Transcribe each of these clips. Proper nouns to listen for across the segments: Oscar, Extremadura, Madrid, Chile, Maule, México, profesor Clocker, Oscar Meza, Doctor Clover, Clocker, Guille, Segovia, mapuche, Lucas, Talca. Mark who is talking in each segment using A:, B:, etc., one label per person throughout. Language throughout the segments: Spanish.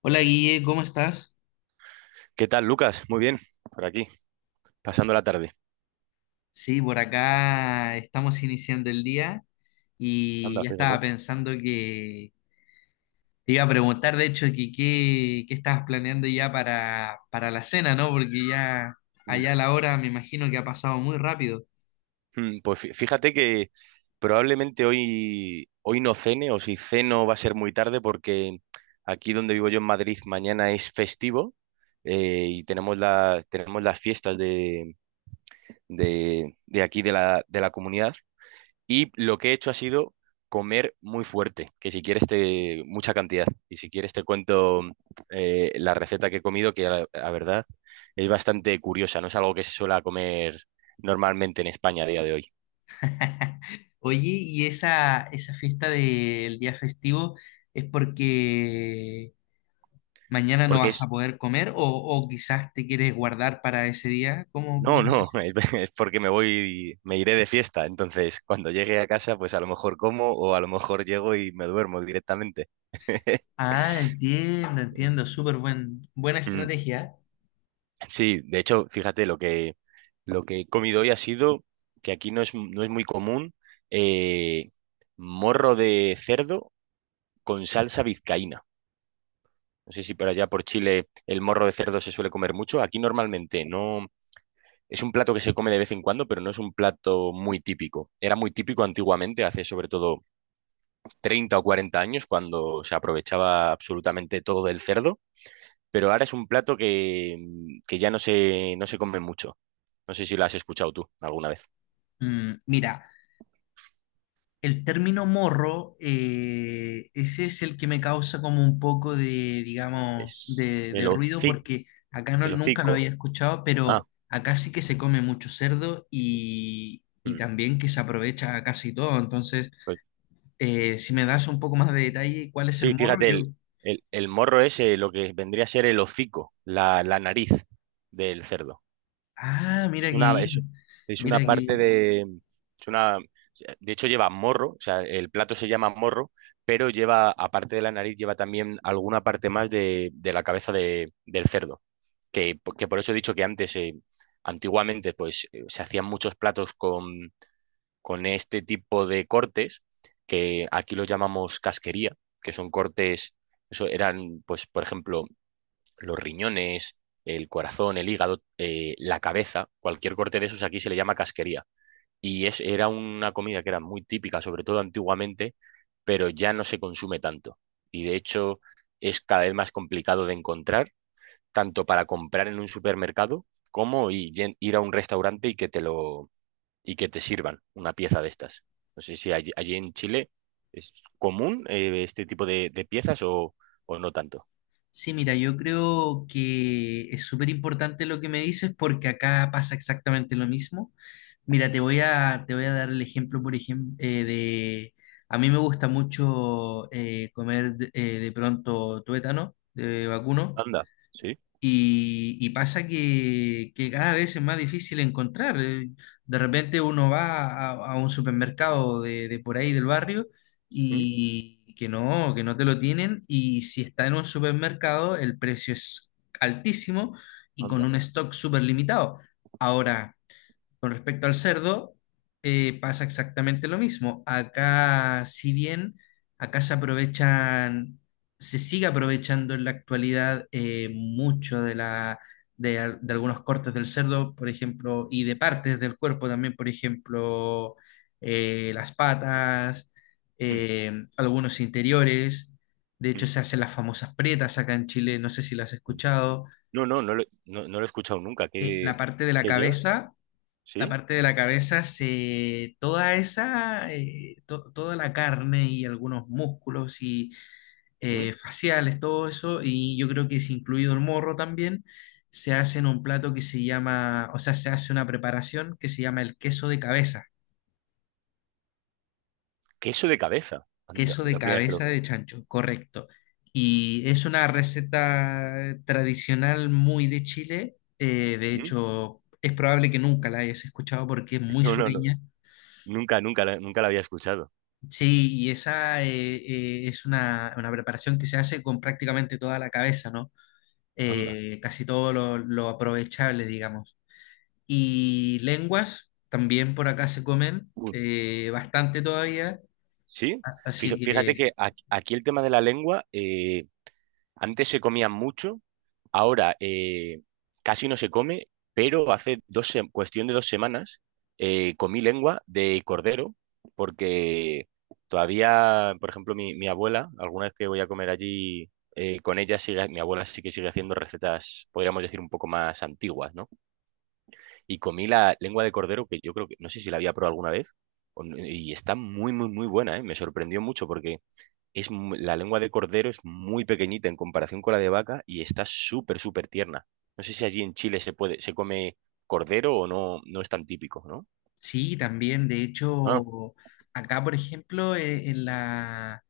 A: Hola Guille, ¿cómo estás?
B: ¿Qué tal, Lucas? Muy bien, por aquí, pasando la tarde.
A: Sí, por acá estamos iniciando el día y
B: Anda,
A: ya estaba
B: fíjate.
A: pensando que te iba a preguntar, de hecho, qué estabas planeando ya para la cena, ¿no? Porque ya
B: Mm.
A: allá la hora me imagino que ha pasado muy rápido.
B: Pues fíjate que probablemente hoy no cene, o si ceno va a ser muy tarde, porque aquí donde vivo yo en Madrid mañana es festivo, y tenemos las fiestas de aquí de la comunidad. Y lo que he hecho ha sido comer muy fuerte, que si quieres te mucha cantidad. Y si quieres te cuento la receta que he comido, que la verdad es bastante curiosa, no es algo que se suele comer normalmente en España a día de hoy.
A: Oye, ¿y esa fiesta del día festivo es porque mañana no
B: Porque
A: vas a poder comer o quizás te quieres guardar para ese día? ¿Cómo
B: no,
A: es
B: no,
A: eso?
B: es porque me voy, me iré de fiesta. Entonces, cuando llegue a casa, pues a lo mejor como o a lo mejor llego y me duermo directamente.
A: Ah, entiendo, entiendo, súper buena
B: Mm.
A: estrategia.
B: Sí, de hecho, fíjate, lo que he comido hoy ha sido que aquí no es muy común, eh, morro de cerdo con salsa vizcaína. No sé si por allá por Chile el morro de cerdo se suele comer mucho. Aquí normalmente no. Es un plato que se come de vez en cuando, pero no es un plato muy típico. Era muy típico antiguamente, hace sobre todo 30 o 40 años, cuando se aprovechaba absolutamente todo del cerdo, pero ahora es un plato que ya no se come mucho. No sé si lo has escuchado tú alguna vez.
A: Mm, mira, el término morro, ese es el que me causa como un poco de, digamos,
B: Es
A: de,
B: el
A: de ruido,
B: hocico.
A: porque acá no,
B: El
A: nunca lo
B: hocico.
A: había escuchado,
B: Ah,
A: pero acá sí que se come mucho cerdo y
B: mm,
A: también que se aprovecha casi todo. Entonces,
B: pues
A: si me das un poco más de detalle, ¿cuál es el
B: sí,
A: morro?
B: fíjate,
A: Yo,
B: el morro es, lo que vendría a ser el hocico, la nariz del cerdo.
A: ah, mira
B: Es
A: que
B: una, es,
A: bien,
B: es una
A: mira
B: parte
A: que
B: de. Es una, de hecho, lleva morro, o sea, el plato se llama morro, pero lleva, aparte de la nariz, lleva también alguna parte más de la cabeza del cerdo. Que por eso he dicho que antes, antiguamente, pues se hacían muchos platos con este tipo de cortes, que aquí los llamamos casquería, que son cortes, eso eran, pues, por ejemplo, los riñones, el corazón, el hígado, la cabeza, cualquier corte de esos aquí se le llama casquería. Y era una comida que era muy típica, sobre todo antiguamente, pero ya no se consume tanto. Y de hecho es cada vez más complicado de encontrar, tanto para comprar en un supermercado como ir a un restaurante y que te sirvan una pieza de estas. No sé si allí en Chile es común, este tipo de piezas o no tanto.
A: sí, mira, yo creo que es súper importante lo que me dices porque acá pasa exactamente lo mismo. Mira, te voy a dar el ejemplo, por ejemplo, de... A mí me gusta mucho comer de pronto tuétano, de vacuno.
B: Anda, sí.
A: Y pasa que cada vez es más difícil encontrar. De repente uno a un supermercado de por ahí del barrio
B: ¿Mm?
A: y que no te lo tienen. Y si está en un supermercado, el precio es altísimo y con
B: Anda.
A: un stock súper limitado. Ahora, con respecto al cerdo, pasa exactamente lo mismo. Acá, si bien acá se aprovechan, se sigue aprovechando en la actualidad mucho de la, de, de algunos cortes del cerdo, por ejemplo, y de partes del cuerpo también, por ejemplo, las patas,
B: Mm,
A: algunos interiores. De hecho,
B: mm,
A: se hacen las famosas pretas acá en Chile, no sé si las has
B: mm.
A: escuchado.
B: No, no, no lo he escuchado nunca.
A: Eh,
B: ¿Qué,
A: la parte de la
B: qué llevas?
A: cabeza la
B: ¿Sí?
A: parte de la cabeza, se, toda esa, toda la carne y algunos músculos y
B: ¿Mm?
A: faciales, todo eso, y yo creo que es incluido el morro también, se hace en un plato que se llama, o sea, se hace una preparación que se llama el
B: Queso de cabeza. Anda,
A: queso de
B: la primera vez que lo.
A: cabeza de chancho, correcto. Y es una receta tradicional muy de Chile, de
B: ¿Mm?
A: hecho, es probable que nunca la hayas escuchado porque es muy
B: No, no, no.
A: sureña.
B: Nunca, nunca, nunca la había escuchado.
A: Sí, y esa es una preparación que se hace con prácticamente toda la cabeza, ¿no?
B: Anda.
A: Casi todo lo aprovechable, digamos. Y lenguas también por acá se comen
B: Uy,
A: bastante todavía,
B: ¿sí?
A: así que
B: Fíjate que aquí el tema de la lengua, antes se comía mucho, ahora, casi no se come, pero hace cuestión de 2 semanas, comí lengua de cordero, porque todavía, por ejemplo, mi abuela, alguna vez que voy a comer allí con ella, mi abuela sí que sigue haciendo recetas, podríamos decir, un poco más antiguas, ¿no? Y comí la lengua de cordero, que yo creo que, no sé si la había probado alguna vez, o no- y está muy, muy, muy buena, ¿eh? Me sorprendió mucho porque la lengua de cordero es muy pequeñita en comparación con la de vaca y está súper, súper tierna. No sé si allí en Chile se come cordero o no, no es tan típico, ¿no?
A: sí, también, de
B: Ah,
A: hecho, acá, por ejemplo, en la,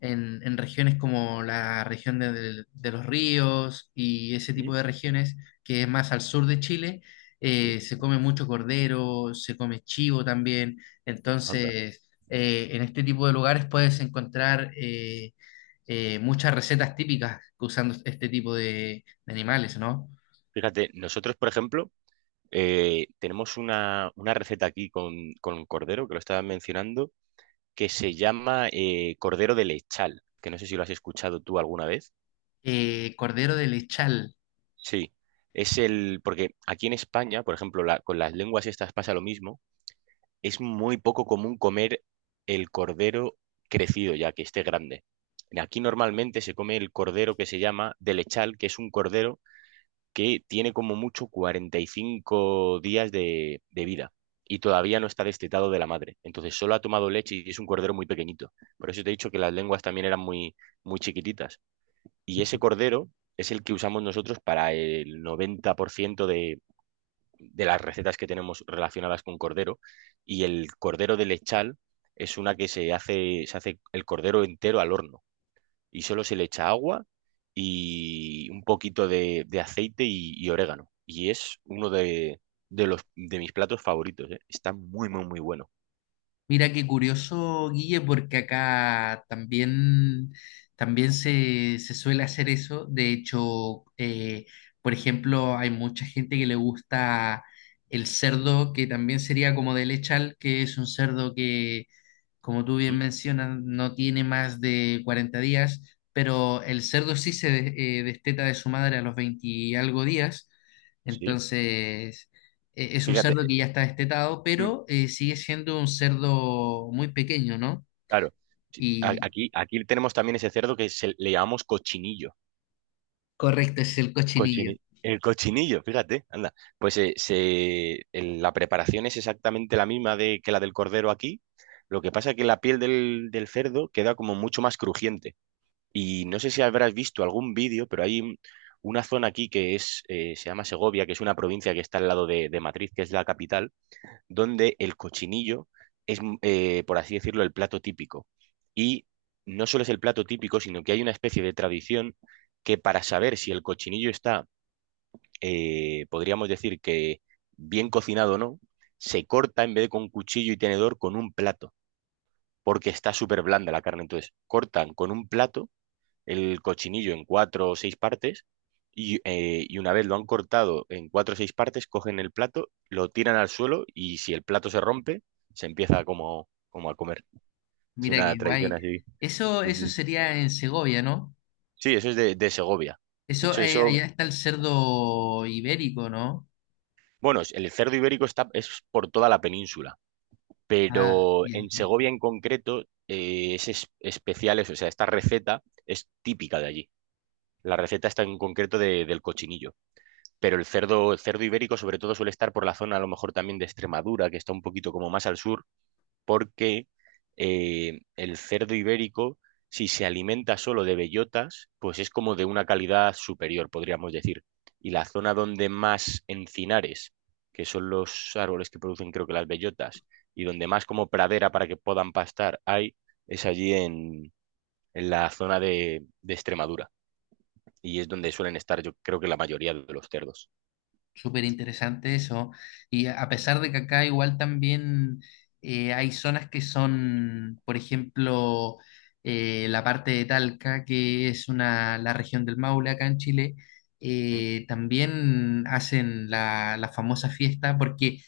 A: en regiones como la región de, de los ríos y ese tipo
B: sí,
A: de regiones, que es más al sur de Chile,
B: sí,
A: se come mucho cordero, se come chivo también.
B: anda.
A: Entonces, en este tipo de lugares puedes encontrar muchas recetas típicas usando este tipo de animales, ¿no?
B: Fíjate, nosotros, por ejemplo, tenemos una receta aquí con cordero, que lo estaba mencionando, que se llama, cordero de lechal, que no sé si lo has escuchado tú alguna vez.
A: Cordero de lechal.
B: Sí, porque aquí en España, por ejemplo, con las lenguas estas pasa lo mismo. Es muy poco común comer el cordero crecido, ya que esté grande. Aquí normalmente se come el cordero que se llama de lechal, que es un cordero que tiene como mucho 45 días de vida y todavía no está destetado de la madre. Entonces solo ha tomado leche y es un cordero muy pequeñito. Por eso te he dicho que las lenguas también eran muy, muy chiquititas. Y ese cordero es el que usamos nosotros para el 90% de las recetas que tenemos relacionadas con cordero. Y el cordero de lechal es una que se hace el cordero entero al horno y solo se le echa agua y un poquito de aceite y orégano. Y es uno de mis platos favoritos, ¿eh? Está muy, muy, muy bueno.
A: Mira qué curioso, Guille, porque acá también, también se suele hacer eso. De hecho, por ejemplo, hay mucha gente que le gusta el cerdo, que también sería como de lechal, que es un cerdo que, como tú bien
B: ¿Mm?
A: mencionas, no tiene más de 40 días, pero el cerdo sí se desteta de su madre a los 20 y algo días,
B: Sí,
A: entonces es un
B: fíjate,
A: cerdo que ya está destetado,
B: mm,
A: pero sigue siendo un cerdo muy pequeño, ¿no?
B: claro. Sí, a-
A: Y
B: Aquí, aquí tenemos también ese cerdo que le llamamos cochinillo.
A: correcto, es el cochinillo.
B: El cochinillo, fíjate, anda. Pues la preparación es exactamente la misma, que la del cordero aquí. Lo que pasa es que la piel del cerdo queda como mucho más crujiente. Y no sé si habrás visto algún vídeo, pero hay una zona aquí se llama Segovia, que es una provincia que está al lado de Madrid, que es la capital, donde el cochinillo es, por así decirlo, el plato típico. Y no solo es el plato típico, sino que hay una especie de tradición que para saber si el cochinillo está, podríamos decir que bien cocinado, o ¿no? Se corta en vez de con cuchillo y tenedor con un plato, porque está súper blanda la carne. Entonces, cortan con un plato el cochinillo en cuatro o seis partes y una vez lo han cortado en cuatro o seis partes, cogen el plato, lo tiran al suelo y si el plato se rompe, se empieza como a comer. Es
A: Mira
B: una
A: qué
B: tradición
A: guay.
B: así.
A: Eso,
B: Sí,
A: ¿eso
B: sí.
A: sería en Segovia, no?
B: Sí, eso es de Segovia. De
A: Eso,
B: hecho, eso,
A: allá está el cerdo ibérico, ¿no?
B: bueno, el cerdo ibérico es por toda la península.
A: Ah,
B: Pero
A: bien,
B: en
A: bien.
B: Segovia en concreto, es especial, eso, o sea, esta receta es típica de allí. La receta está en concreto del cochinillo, pero el cerdo ibérico sobre todo suele estar por la zona a lo mejor también de Extremadura, que está un poquito como más al sur, porque el cerdo ibérico, si se alimenta solo de bellotas, pues es como de una calidad superior, podríamos decir. Y la zona donde más encinares, que son los árboles que producen creo que las bellotas, y donde más como pradera para que puedan pastar hay, es allí en la zona de Extremadura. Y es donde suelen estar, yo creo que la mayoría de los cerdos.
A: Súper interesante eso. Y a pesar de que acá igual también hay zonas que son, por ejemplo, la parte de Talca, que es una, la región del Maule acá en Chile,
B: Mm,
A: también hacen la, la famosa fiesta, porque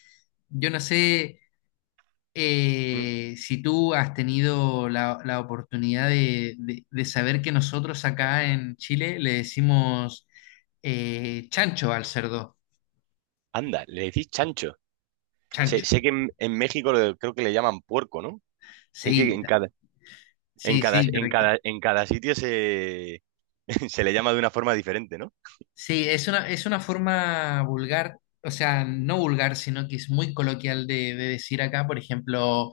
A: yo no sé
B: mm.
A: si tú has tenido la, la oportunidad de, de saber que nosotros acá en Chile le decimos chancho al cerdo,
B: Anda, le decís chancho. Sé,
A: chancho.
B: sé que en México creo que le llaman puerco, ¿no? Es que
A: Sí,
B: en cada, en
A: sí,
B: cada,
A: sí,
B: en
A: correcto.
B: cada, en cada sitio se le llama de una forma diferente, ¿no?
A: Sí, es una forma vulgar, o sea, no vulgar, sino que es muy coloquial de decir acá, por ejemplo,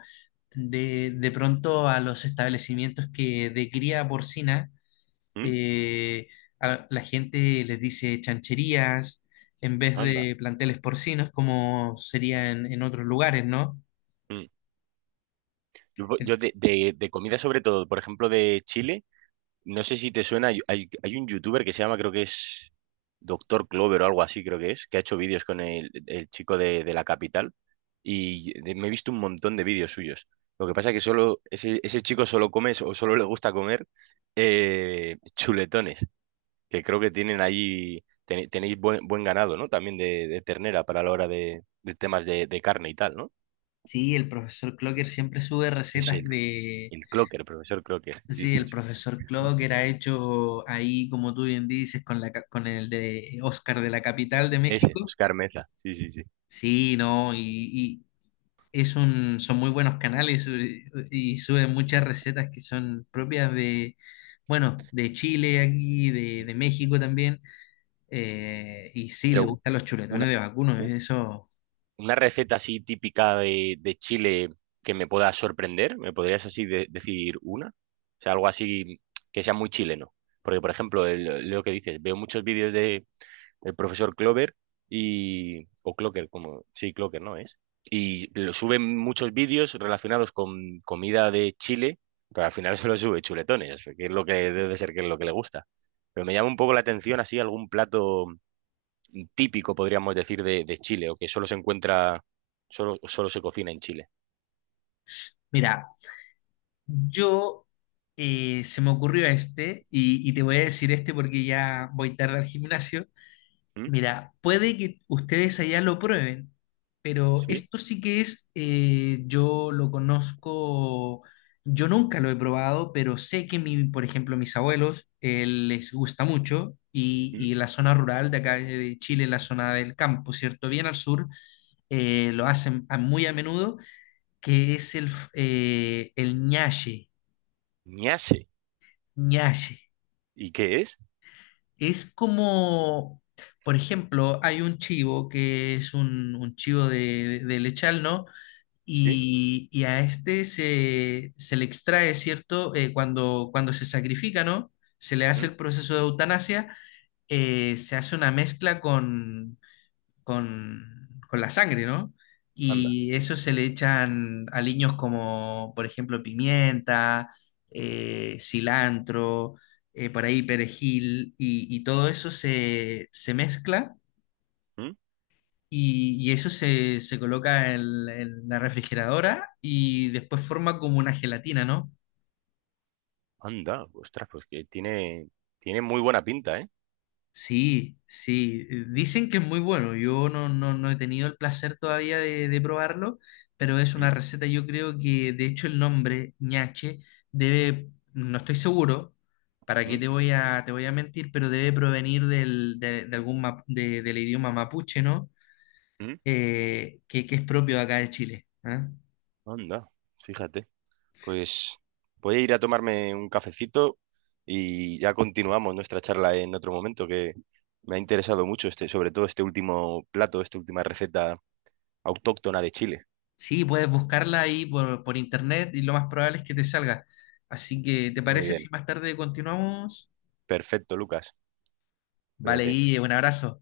A: de pronto a los establecimientos que de cría porcina,
B: ¿Mm?
A: eh, a la gente les dice chancherías en vez
B: Anda.
A: de planteles porcinos, como sería en otros lugares, ¿no?
B: Mm. Yo,
A: El-
B: yo de comida sobre todo, por ejemplo, de Chile. No sé si te suena, hay un youtuber que se llama, creo que es Doctor Clover o algo así, que ha hecho vídeos con el chico de la capital y me he visto un montón de vídeos suyos. Lo que pasa es que solo ese chico solo o solo le gusta comer, chuletones, que creo que tienen ahí, tenéis buen ganado, ¿no? También de ternera para la hora de temas de carne y tal, ¿no?
A: sí, el profesor Clocker siempre sube
B: Es
A: recetas
B: el,
A: de
B: el Clocker, profesor Clocker, sí,
A: sí,
B: sí,
A: el
B: sí.
A: profesor Clock era hecho ahí, como tú bien dices, con la, con el de Oscar de la capital de
B: Ese,
A: México.
B: Oscar Meza, sí, sí, sí.
A: Sí, no, y es un, son muy buenos canales y suben muchas recetas que son propias de, bueno, de Chile aquí, de México también. Y sí, le
B: Pero
A: gustan los
B: una,
A: chuletones de vacuno, eso.
B: Una receta así típica de Chile que me pueda sorprender, ¿me podrías así decir una? O sea, algo así que sea muy chileno. Porque, por ejemplo, lo que dices, veo muchos vídeos del profesor Clover y, o Clocker, como. Sí, Clocker, ¿no es? Y lo suben muchos vídeos relacionados con comida de Chile, pero al final solo sube chuletones, que es lo que debe de ser que es lo que le gusta. Pero me llama un poco la atención así algún plato típico, podríamos decir, de Chile, o que solo se cocina en Chile.
A: Mira, yo se me ocurrió este y te voy a decir este porque ya voy tarde al gimnasio.
B: ¿Mm?
A: Mira, puede que ustedes allá lo prueben, pero
B: ¿Sí?
A: esto sí que es, yo lo conozco, yo nunca lo he probado, pero sé que mi, por ejemplo, mis abuelos les gusta mucho
B: ¿Mm?
A: y la zona rural de acá de Chile, la zona del campo, ¿cierto? Bien al sur, lo hacen muy a menudo, que es el, el ñache,
B: Ñase.
A: ñache.
B: ¿Y qué es?
A: Es como, por ejemplo, hay un chivo que es un chivo de lechal, ¿no?
B: ¿Sí?
A: Y a este se, se le extrae, ¿cierto? Cuando, cuando se sacrifica, ¿no? Se le hace
B: ¿Mm?
A: el proceso de eutanasia, se hace una mezcla con la sangre, ¿no?
B: Anda.
A: Y eso se le echan aliños como, por ejemplo, pimienta, cilantro, por ahí perejil, y todo eso se, se mezcla
B: ¿Mm?
A: y eso se, se coloca en la refrigeradora y después forma como una gelatina, ¿no?
B: Anda. Ostras, pues que tiene muy buena pinta, ¿eh?
A: Sí, sí, dicen que es muy bueno. Yo no, no, no he tenido el placer todavía de probarlo, pero es
B: ¿Mm?
A: una receta, yo creo que de hecho el nombre ñache debe, no estoy seguro, para qué
B: ¿Mm?
A: te voy a mentir, pero debe provenir del, de algún del idioma mapuche, ¿no?
B: ¿Mm?
A: Que es propio de acá de Chile. ¿Ah?
B: Anda. Fíjate. Pues voy a ir a tomarme un cafecito y ya continuamos nuestra charla en otro momento, que me ha interesado mucho este, sobre todo este último plato, esta última receta autóctona de Chile.
A: Sí, puedes buscarla ahí por internet y lo más probable es que te salga. Así que, ¿te
B: Muy
A: parece si
B: bien.
A: más tarde continuamos?
B: Perfecto, Lucas.
A: Vale,
B: Fíjate
A: Guille, un abrazo.